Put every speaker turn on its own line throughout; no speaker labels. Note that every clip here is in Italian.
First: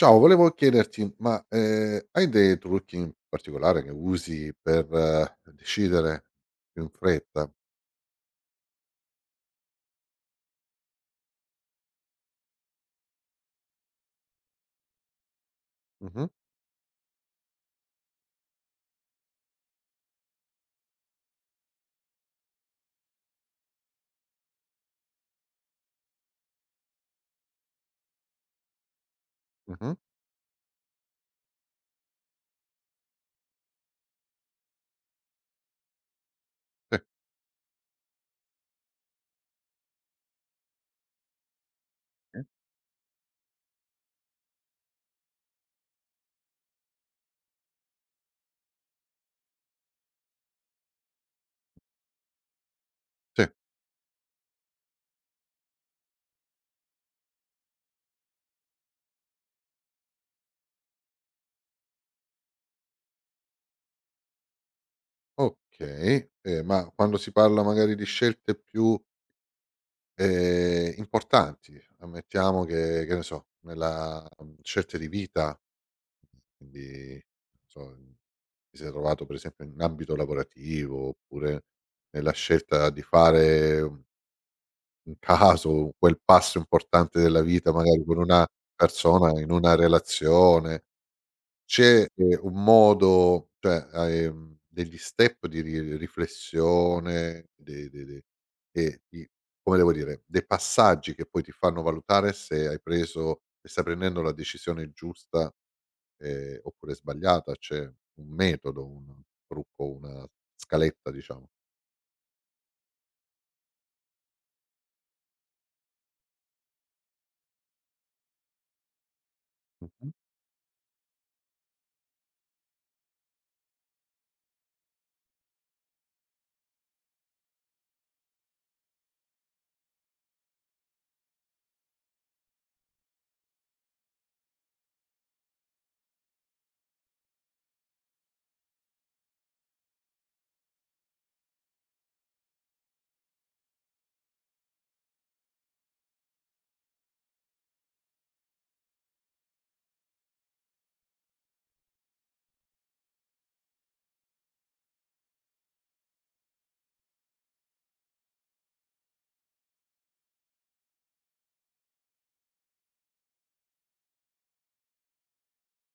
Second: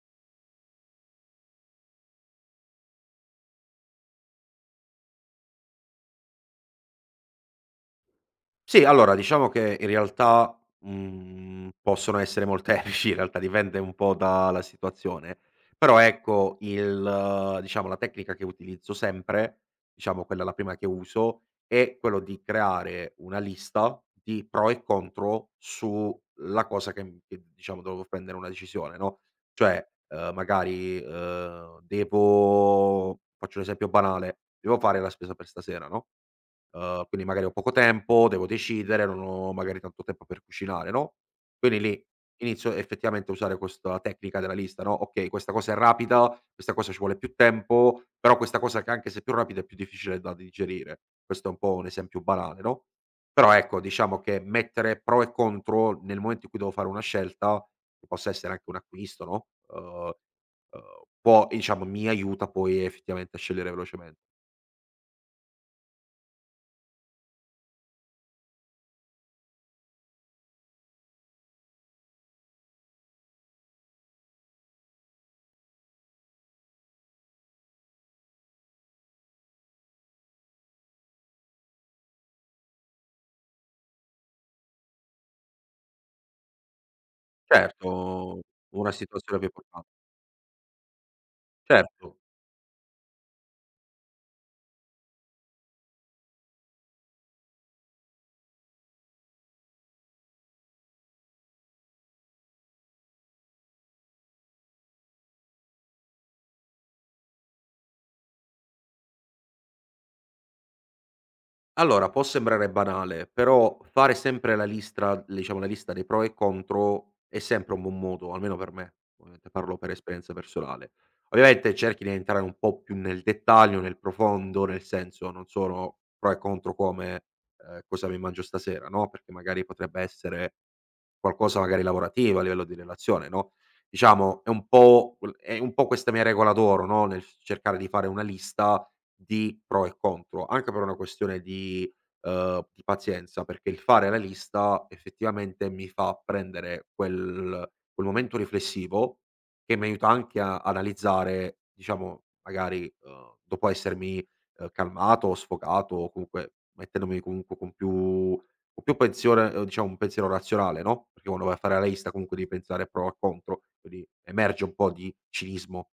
Ciao, volevo chiederti, ma, hai dei trucchi in particolare che usi per decidere più in fretta?
Sì, allora diciamo che in realtà, possono essere molteplici, in realtà dipende un po' dalla situazione, però
Mh-mh,
ecco il diciamo la tecnica che utilizzo sempre, diciamo quella la prima che uso, è quello di creare una lista di pro e contro sulla cosa che diciamo dovevo prendere una decisione, no, cioè,
mh-mh,
magari, devo faccio un esempio banale, devo fare la spesa per stasera, no?
sì,
Quindi magari ho poco tempo, devo decidere, non ho magari tanto tempo per cucinare, no, quindi lì inizio effettivamente a usare questa tecnica della lista, no: "Okay, questa cosa è rapida, questa cosa ci vuole più tempo, però questa cosa che anche se più rapida è più difficile da digerire." Questo è un po' un esempio banale, no,
sì,
però ecco, diciamo che mettere pro e contro nel momento in cui devo fare una scelta, che possa essere anche un acquisto, no, uhm, può diciamo mi aiuta poi effettivamente a scegliere velocemen
okay. Ma quando si parla magari di scelte più, importanti, ammettiamo che ne so, nella, scelte di vita, quindi non so, ti sei trovato per esempio in ambito lavorativo, oppure nella scelta di fare un caso, quel passo importante della vita magari con
Certo.
una
Una situazione
persona, in
più
una
portata.
relazione. C'è,
Certo.
un modo, cioè, hai, degli step di ri riflessione, de de de e di, come devo dire, dei passaggi che poi ti fanno valutare se hai preso se stai prendendo la decisione giusta, oppure sbagliata? C'è un metodo, un trucco, una scaletta, diciamo.
Allora, può sembrare banale, però fare sempre la listra diciamo la lista dei pro e contro è sempre un buon modo, almeno per me, ovviamente parlo per
Mh-mh.
esperienza personale. Ovviamente cerchi di entrare un po' più nel dettaglio, nel profondo, nel senso non sono pro e contro come, cosa mi mangio stasera, no, perché magari potrebbe essere qualcosa magari lavorativo, a livello di relazione, no, diciamo è un po' quel è un po' questa mia regola d'oro, no, nel cercare di fare una lista di pro e contro, anche per una questione di pazienza, perché il fare la lista effettivamente mi fa prendere quel momento riflessivo che mi aiuta anche a analizzare, diciamo, magari, dopo essermi, calmato o sfogato o comunque mettendomi comunque con più pensione diciamo un pensiero razionale, no, perché quando vai a fare la lista comunque devi pensare pro e contro, quindi emerge un po' di cinismo.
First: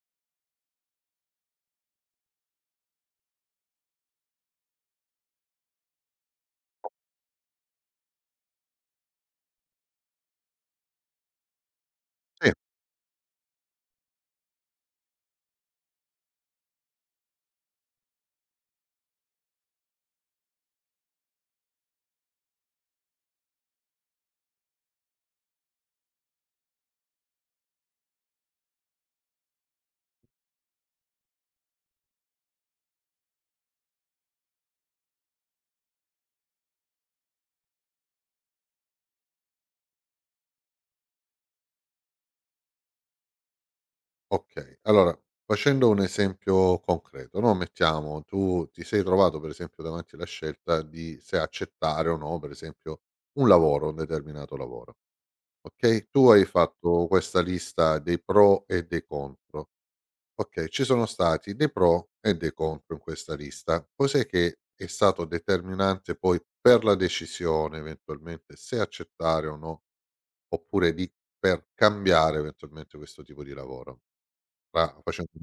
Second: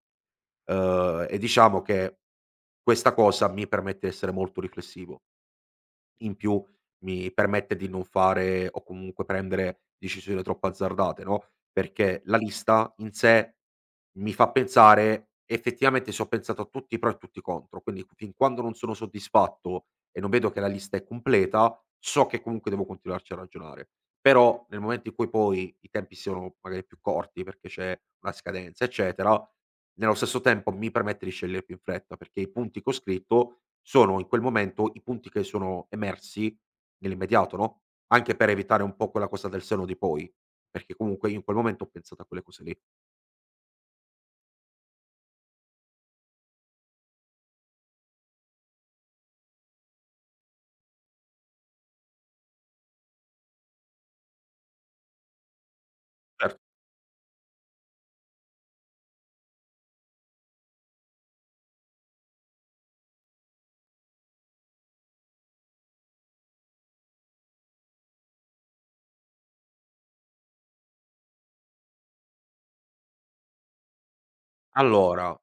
E diciamo che questa cosa mi permette di essere molto riflessivo. In più mi permette di non fare o comunque prendere decisioni troppo azzardate, no, perché la lista in sé mi fa pensare effettivamente se ho pensato a tutti i pro e tutti i contro, quindi fin quando non sono soddisfatto e non vedo che la lista è completa, so che comunque devo continuarci a ragionare. Però nel momento in cui poi i tempi siano magari più corti perché c'è una scadenza, eccetera, nello stesso tempo mi permette di scegliere più in fretta perché i punti che ho scritto sono in quel momento i punti che sono emersi nell'immediato, no, anche per evitare un po' quella cosa del "se no di poi", perché comunque io in quel momento ho pensato a quelle cose lì.
Okay, allora, facendo un esempio concreto, no, mettiamo tu ti sei trovato per esempio davanti alla scelta di se accettare o no, per esempio, un lavoro, un determinato lavoro, okay, tu hai
Certo.
fatto questa lista dei pro e dei contro. Okay, ci sono stati dei pro e dei contro in questa lista. Cos'è che è stato determinante poi per la decisione eventualmente se accettare o no, oppure di per cambiare eventualmente questo tipo di lavoro? Tra facendo
Allora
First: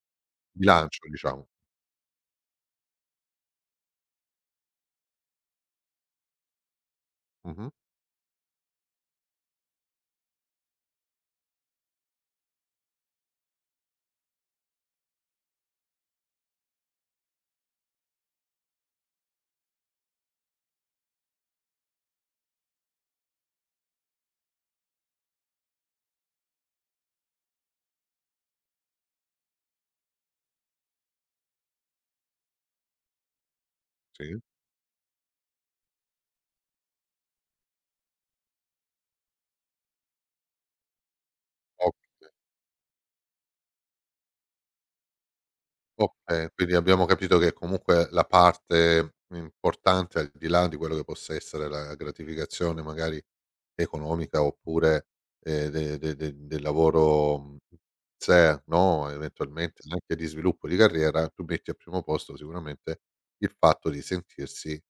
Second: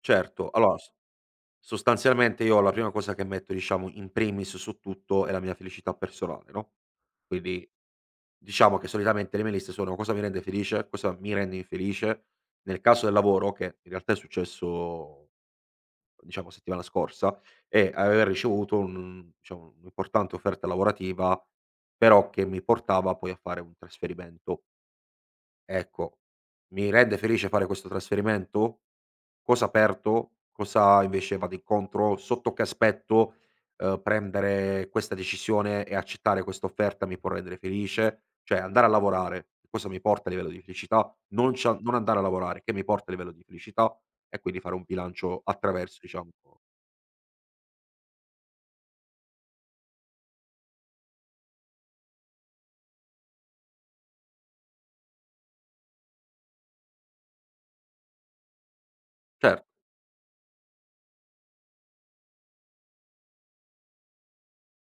certo, allora s
Bilancio, diciamo.
sostanzialmente io la prima cosa che metto, diciamo, in primis su tutto è la mia felicità personale, no, quindi
Mh-mh.
diciamo che solitamente le mie liste sono: cosa mi rende felice, cosa mi rende infelice. Nel caso del lavoro, che in realtà è successo diciamo settimana scorsa, e aveva ricevuto un diciamo un'importante offerta lavorativa, però che mi portava poi a fare un trasferimento. Ecco, mi rende felice fare questo trasferimento? Cosa perdo? Cosa invece vado incontro? Sotto che aspetto,
Sì,
prendere questa decisione e accettare questa offerta mi può rendere felice? Cioè andare a lavorare, cosa mi porta a livello di felicità? Non c'ha non andare a
okay,
lavorare, che mi porta a livello di felicità? E quindi fare un bilancio attraverso diciamo
okay, quindi abbiamo capito che comunque la parte importante, al di là di quello che possa essere la gratificazione magari economica oppure, de de de del lavoro, sé, no,
cer
eventualmente anche di sviluppo di carriera, tu metti al primo posto sicuramente il fatto di sentirsi,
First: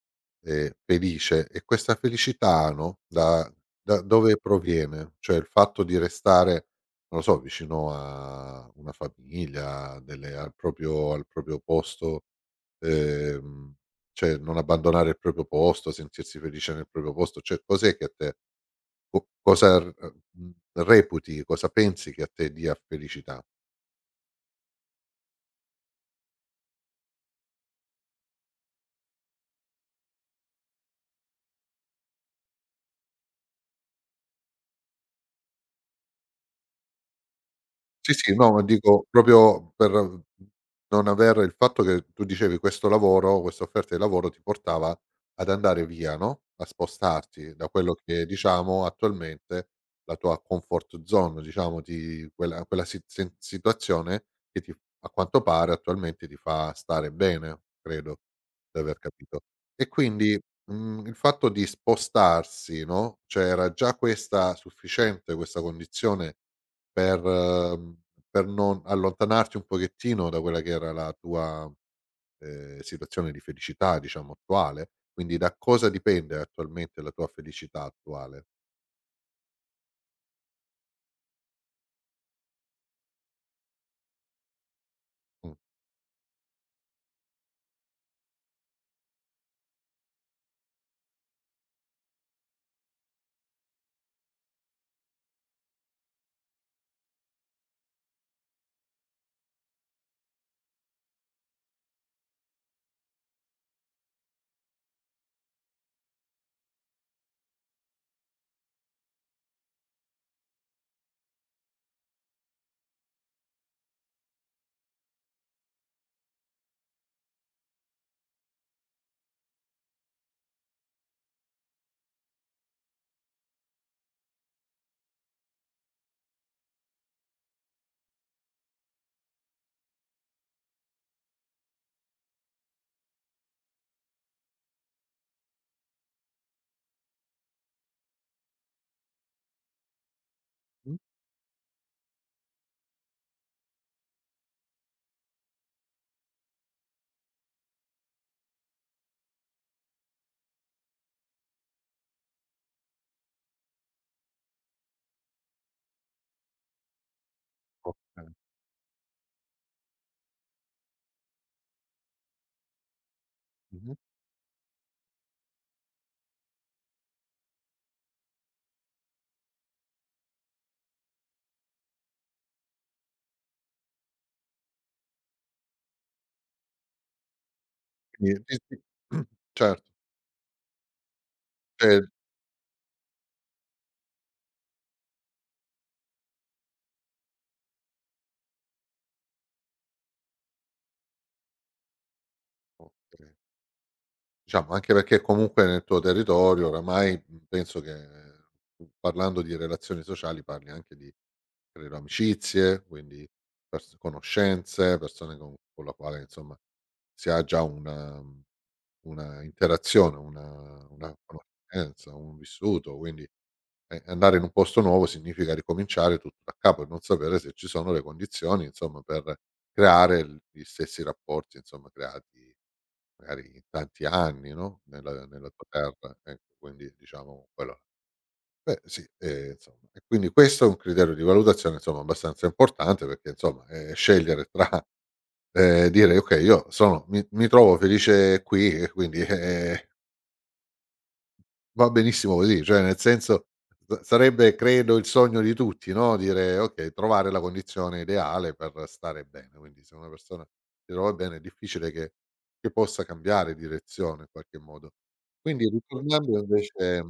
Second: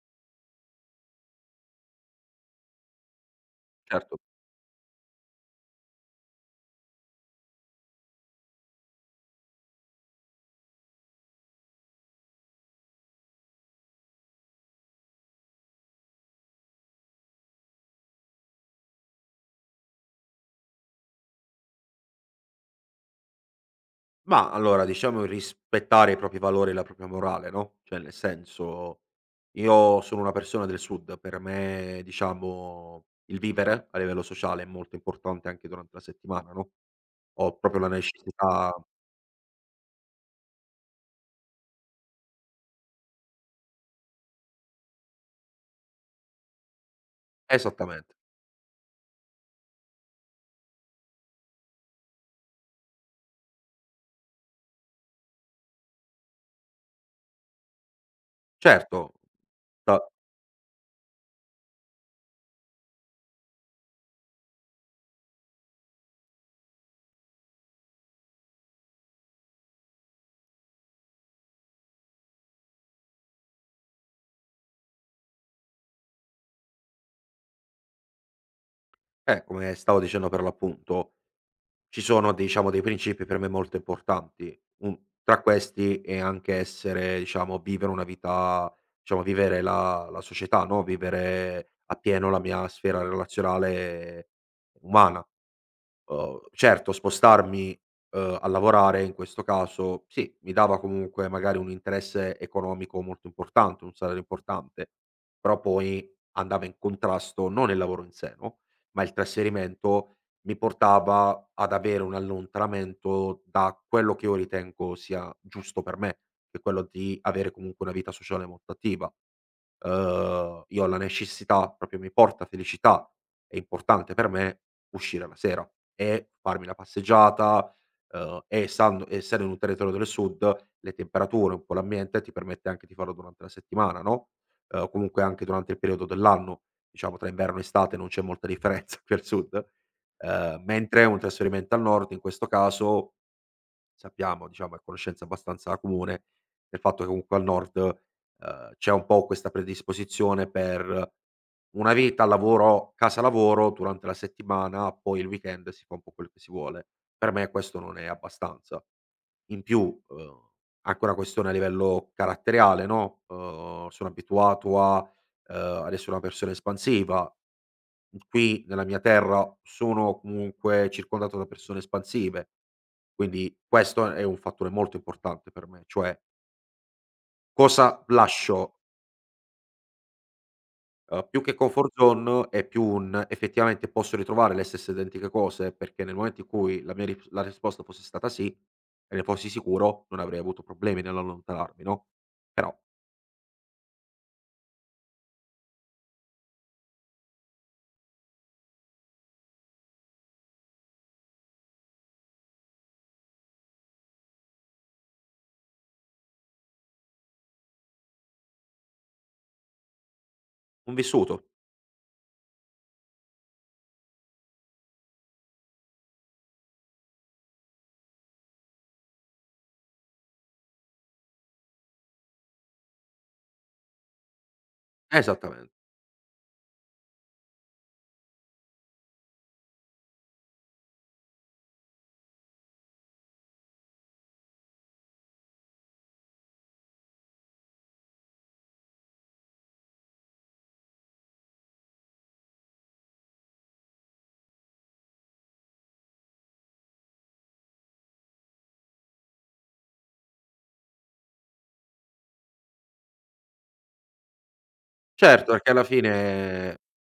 felice, e questa felicità, no, da
Certo.
dove proviene? Cioè il fatto di restare, non lo so, vicino a una famiglia, delle al proprio posto, ehm, cioè non abbandonare il proprio posto, sentirsi felice nel proprio posto, cioè cos'è che a te, co cosa r mhmm, reputi, cosa pensi che a te dia felicità?
Ma allora diciamo rispettare i propri valori e la propria morale, no, cioè nel senso, io sono una persona del sud, per me diciamo il vivere a livello sociale è molto importante anche durante la settimana, no, ho proprio la
Sì, sì, no, ma
necessità.
dico proprio per non aver il fatto che tu dicevi questo lavoro, questa offerta di lavoro ti portava ad andare via, no, a spostarti da quello
Esattamente.
che, diciamo, attualmente la tua comfort zone, diciamo ti quella si sen situazione che ti, a quanto pare, attualmente ti fa stare bene, credo di aver
Certo,
capito. E
da
quindi, il fatto di spostarsi, no, cioè era già questa sufficiente, questa condizione per mhmm, per non allontanarti un pochettino da quella che era la tua, situazione di felicità, diciamo, attuale? Quindi da cosa dipende attualmente la tua felicità attuale?
come stavo dicendo per l'appunto ci sono diciamo dei principi per me molto importanti. Un Tra
Mh.
questi è anche essere diciamo vivere una vita diciamo vivere la società, no, vivere appieno la mia sfera relazionale umana. Certo spostarmi, a lavorare in questo caso, sì, mi dava comunque magari un interesse economico molto importante, un salario importante, però poi andava in contrasto non il lavoro in sé, no, ma il trasferimento mi portava ad avere un allontanamento da quello che io ritengo sia giusto per me, che è quello di avere comunque una vita sociale molto attiva. Io ho la necessità, proprio mi porta felicità, è importante per me uscire la sera. E farmi la passeggiata, e essando essendo in un territorio del sud, le temperature, un po' l'ambiente, ti permette anche di farlo durante la settimana, no, o comunque anche durante il periodo dell'anno, diciamo tra inverno e estate non c'è molta differenza qui al sud,
Mh,
mentre un trasferimento al nord in questo caso sappiamo, diciamo, è conoscenza abbastanza comune del fatto che comunque al nord, c'è un po' questa predisposizione per una vita lavoro casa lavoro durante la settimana, poi il weekend si fa un po' quel che si vuole. Per me questo non è
okay.
abbastanza. In più, uhm, anche una questione a livello caratteriale, no,
Mh-mh.
sono abituato a ad essere una persona espansiva. Qui nella mia terra sono comunque circondato da persone espansive, quindi questo è un fattore molto importante per me, cioè cosa
Quindi ti
lascio.
ti certo,
Più che comfort
cioè
zone è più un effettivamente posso ritrovare le stesse identiche cose, perché nel momento in cui la risposta fosse stata sì e ne fossi sicuro, non avrei avuto problemi nell'allontanarmi, no, però
okay. Diciamo, anche perché comunque nel tuo territorio oramai, penso che, parlando di relazioni sociali parli anche di, credo, amicizie, quindi pers conoscenze, persone con la quale, insomma, si ha già una interazione, una
un
una
vissuto.
conoscenza, un vissuto, quindi, andare in un posto nuovo significa ricominciare tutto da capo e non sapere se ci sono le condizioni, insomma, per creare l gli stessi rapporti, insomma, creati magari in tanti anni, no, nella tua
Esattamente.
terra, ecco, quindi diciamo quello, beh sì, insomma, e quindi questo è un criterio di valutazione, insomma, abbastanza importante perché, insomma, scegliere tra, dire: "Okay, io sono, mi trovo felice qui e quindi, Va benissimo così, cioè nel senso s sarebbe, credo, il sogno di tutti, no, dire: "Okay, trovare la condizione ideale per stare bene". Quindi, se una persona si trova bene, è difficile che possa cambiare direzione in qualche modo.
Certo,
Quindi,
perché alla
ritornando
fine
invece,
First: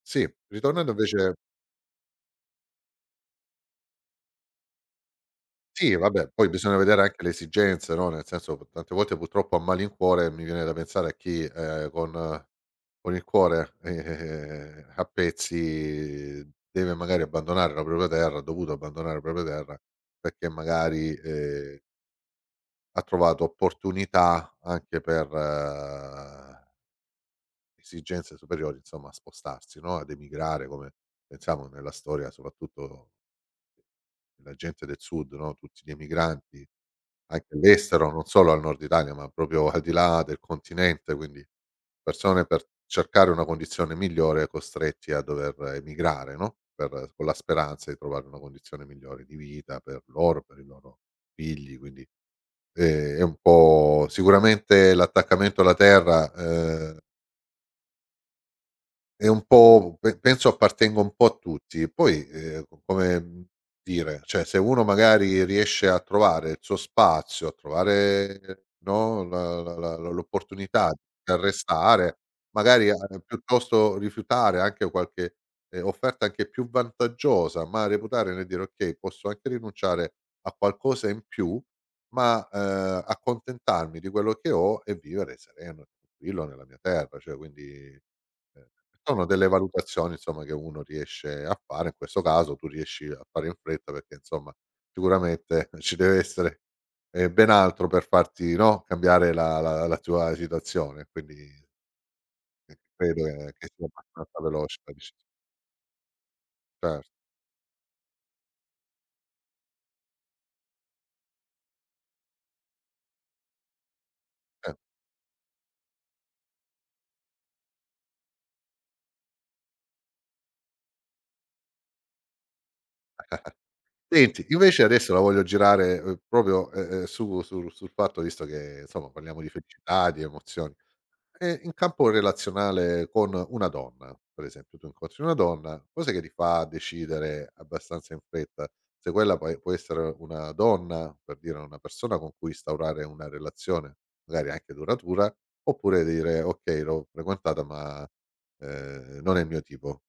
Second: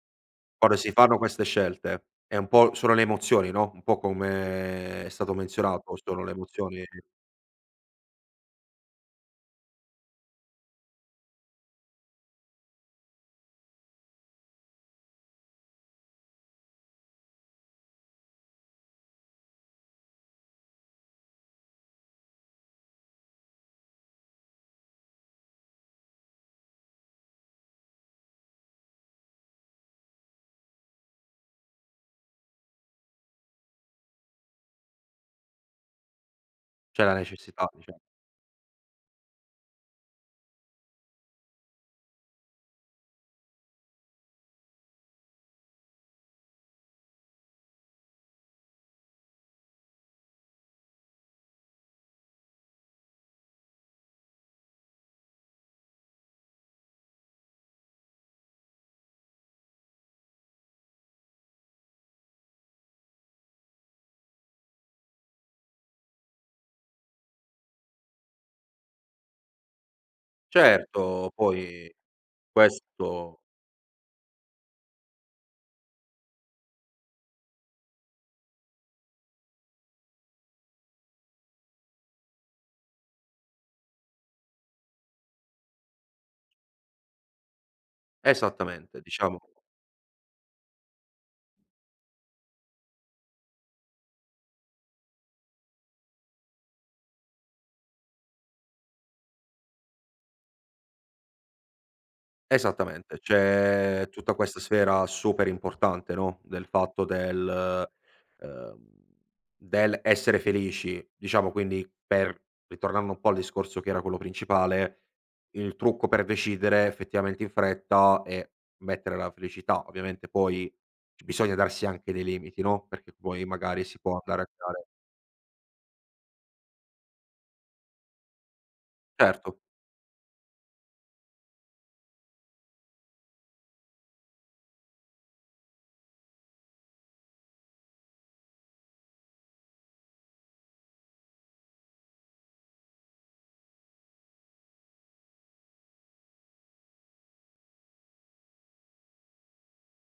sì,
quando si
ritornando
fanno
invece.
queste scelte è un po' sono le emozioni, no, un po' come è stato menzionato,
Sì,
sono
vabbè,
le
poi bisogna
emozioni,
vedere anche le esigenze, no, nel senso, p tante volte purtroppo a malincuore mi viene da pensare a chi, con il cuore, a pezzi, deve magari abbandonare la propria terra, ha dovuto abbandonare la propria terra perché magari, ha trovato opportunità anche per esigenze superiori, insomma, a spostarsi, no, ad emigrare, come pensiamo nella storia, soprattutto della gente del sud, no, tutti gli emigranti.
c'è la
Anche
necessità dicia
all'estero, non solo al nord Italia, ma proprio al di là del continente, quindi persone, per cercare una condizione migliore, costretti a dover emigrare, no, per, con la speranza di trovare una condizione migliore di vita per loro, per i loro figli, quindi, è un po' sicuramente l'attaccamento alla terra, è un po', pe penso appartenga un po' a tutti. Poi, co come dire, cioè se uno magari riesce a trovare il suo spazio, a trovare, no, l'opportunità
certo,
per
poi
restare, magari, a
questo
piuttosto rifiutare anche qualche, offerta anche più vantaggiosa, ma reputare, nel dire: "Okay, posso anche rinunciare a qualcosa in più, ma, accontentarmi di quello che ho e vivere sereno e tranquillo nella mia terra." Cioè, quindi, ehm
esattamente,
sono
diciamo
delle valutazioni, insomma, che uno riesce a fare, in questo caso tu riesci a fare in fretta perché, insomma, sicuramente ci deve essere, ben altro per farti, no, cambiare la tua situazione, quindi, e
esattamente,
credo che sia
c'è tutta
abbastanza
questa
veloce la
sfera
deci
super importante, no, del fatto
certo,
del ehm, del essere felici. Diciamo quindi, per ritornando un po' al discorso che era quello
eh.
principale, il trucco per decidere effettivamente in fretta è mettere la felicità. Ovviamente poi bisogna darsi anche dei limiti, no, perché poi magari si può andare
Senti,
a
invece,
creare
adesso la voglio girare, proprio, su sul sul fatto, visto che, insomma, parliamo di
certo.
felicità, di emozioni. In campo relazionale con una donna, per esempio, tu incontri una donna, cos'è che ti fa decidere abbastanza in fretta se quella poi può essere una donna, per dire, una persona con cui instaurare una relazione, magari anche duratura, oppure dire: "Okay, l'ho frequentata, ma, non è il mio tipo.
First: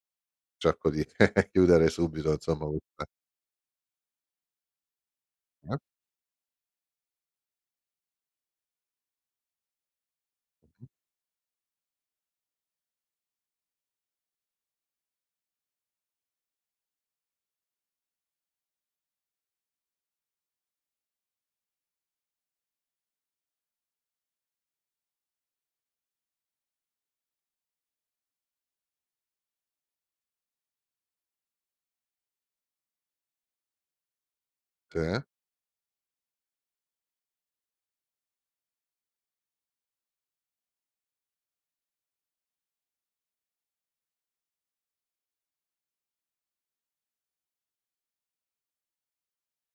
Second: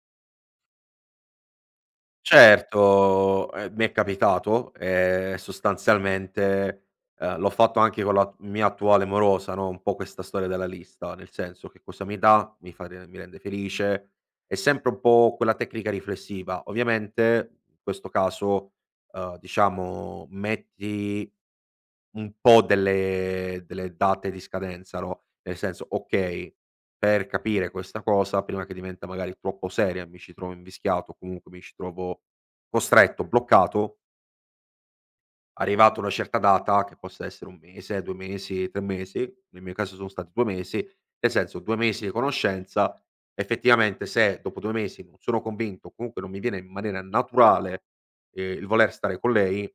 Cerco di chiudere subito, insomma, questa."
Certo, mi è capitato,
eh,
sostanzialmente, l'ho fatto anche con la mia attuale morosa, no, un po' questa storia della lista, nel senso che cosa mi dà, mi fa re mi rende felice, è sempre un po' quella tecnica riflessiva. Ovviamente, in questo caso, diciamo metti un po' delle date di scadenza, no, nel senso: okay, per capire questa cosa prima che diventa magari troppo seria, mi ci trovo invischiato, o comunque mi ci trovo costretto, bloccato,
sì, eh?
arrivato a una certa data, che possa essere 1 mese, 2 mesi, 3 mesi, nel mio caso sono stati 2 mesi, nel senso 2 mesi di conoscenza, effettivamente se dopo 2 mesi non sono convinto, o comunque non mi viene in maniera naturale, il voler stare con lei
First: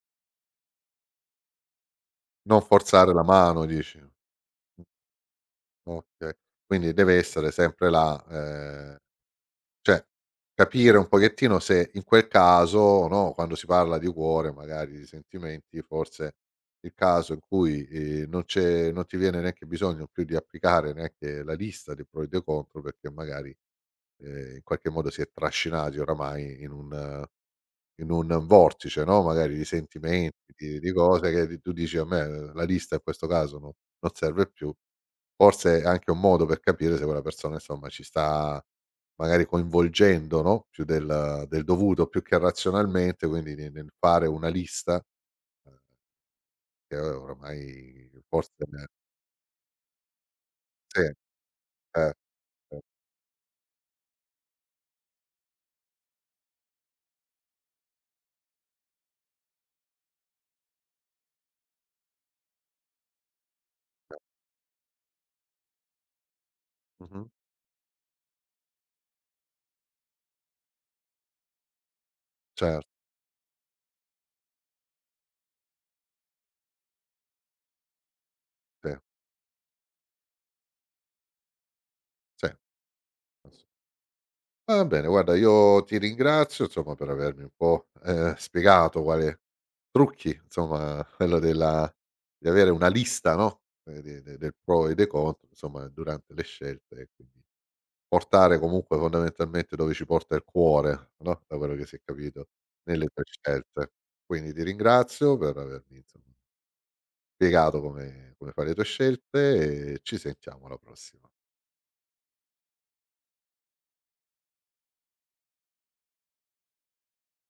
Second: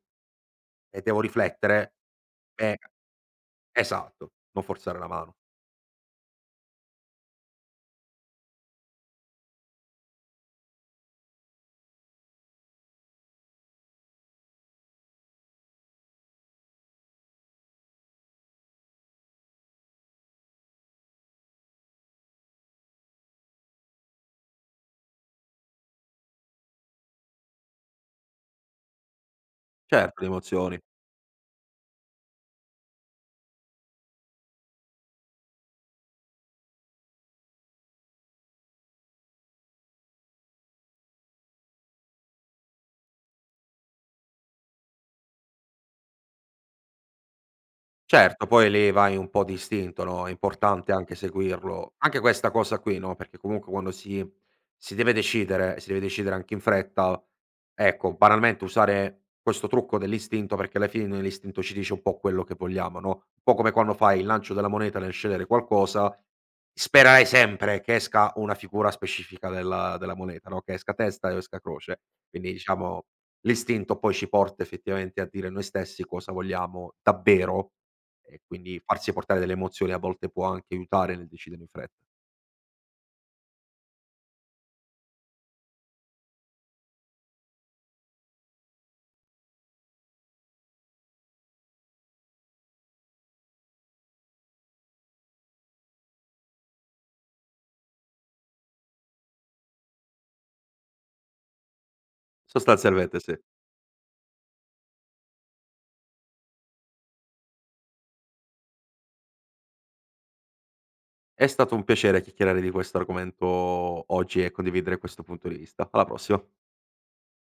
e devo riflettere,
Non
eh,
forzare la mano, dici.
esatto, non forzare la mano.
Okay, quindi deve essere sempre la, cioè, capire un pochettino se, in quel caso, no, quando si parla di cuore, magari di sentimenti, forse il caso in cui, non ti viene neanche bisogno più di applicare neanche la lista dei pro e dei contro, perché magari, in qualche modo si è trascinati oramai in un, in un vortice, no, magari di
Certo, le
sentimenti,
emozioni.
di cose che di tu dici: "A me, la lista, in questo caso, no, non serve più." Forse è anche un modo per capire se quella persona, insomma, ci sta magari coinvolgendo, no, più del dovuto, più che razionalmente, quindi ne nel fare una lista che oramai
Certo,
forse,
poi lì vai un po' di istinto, no, è importante
sì, eh,
anche seguirlo.
eh,
Anche questa cosa qui, no, perché comunque quando si deve decidere, si deve decidere anche in fretta, ecco, banalmente usare questo trucco dell'istinto, perché alla fine noi l'istinto ci dice un po' quello che vogliamo, no, un po' come quando
eh,
fai il lancio della moneta nel scegliere qualcosa,
mh-mh,
spererai sempre che esca una figura specifica della moneta, no, che esca testa o esca croce. Quindi
certo,
diciamo l'istinto poi ci porta effettivamente a dire noi stessi cosa vogliamo davvero e quindi
sì,
farsi portare dalle emozioni a volte può anche aiutare nel decidere in fretta.
sì, ass va bene, guarda, io ti ringrazio, insomma, per avermi un po', spiegato quale trucchi, insomma, quello della di avere una lista, no, de de del pro e dei contro, insomma, durante le scelte, e quindi portare comunque fondamentalmente dove ci porta il cuore, no, da quello che si è capito, nelle
Sostanzialmente
tue
sì.
scelte. Quindi ti ringrazio per avermi, insomma, spiegato come fai le tue scelte e ci sentiamo alla prossima.
È stato un piacere chiacchierare di questo argomento oggi e condividere questo punto di vista. Alla prossima.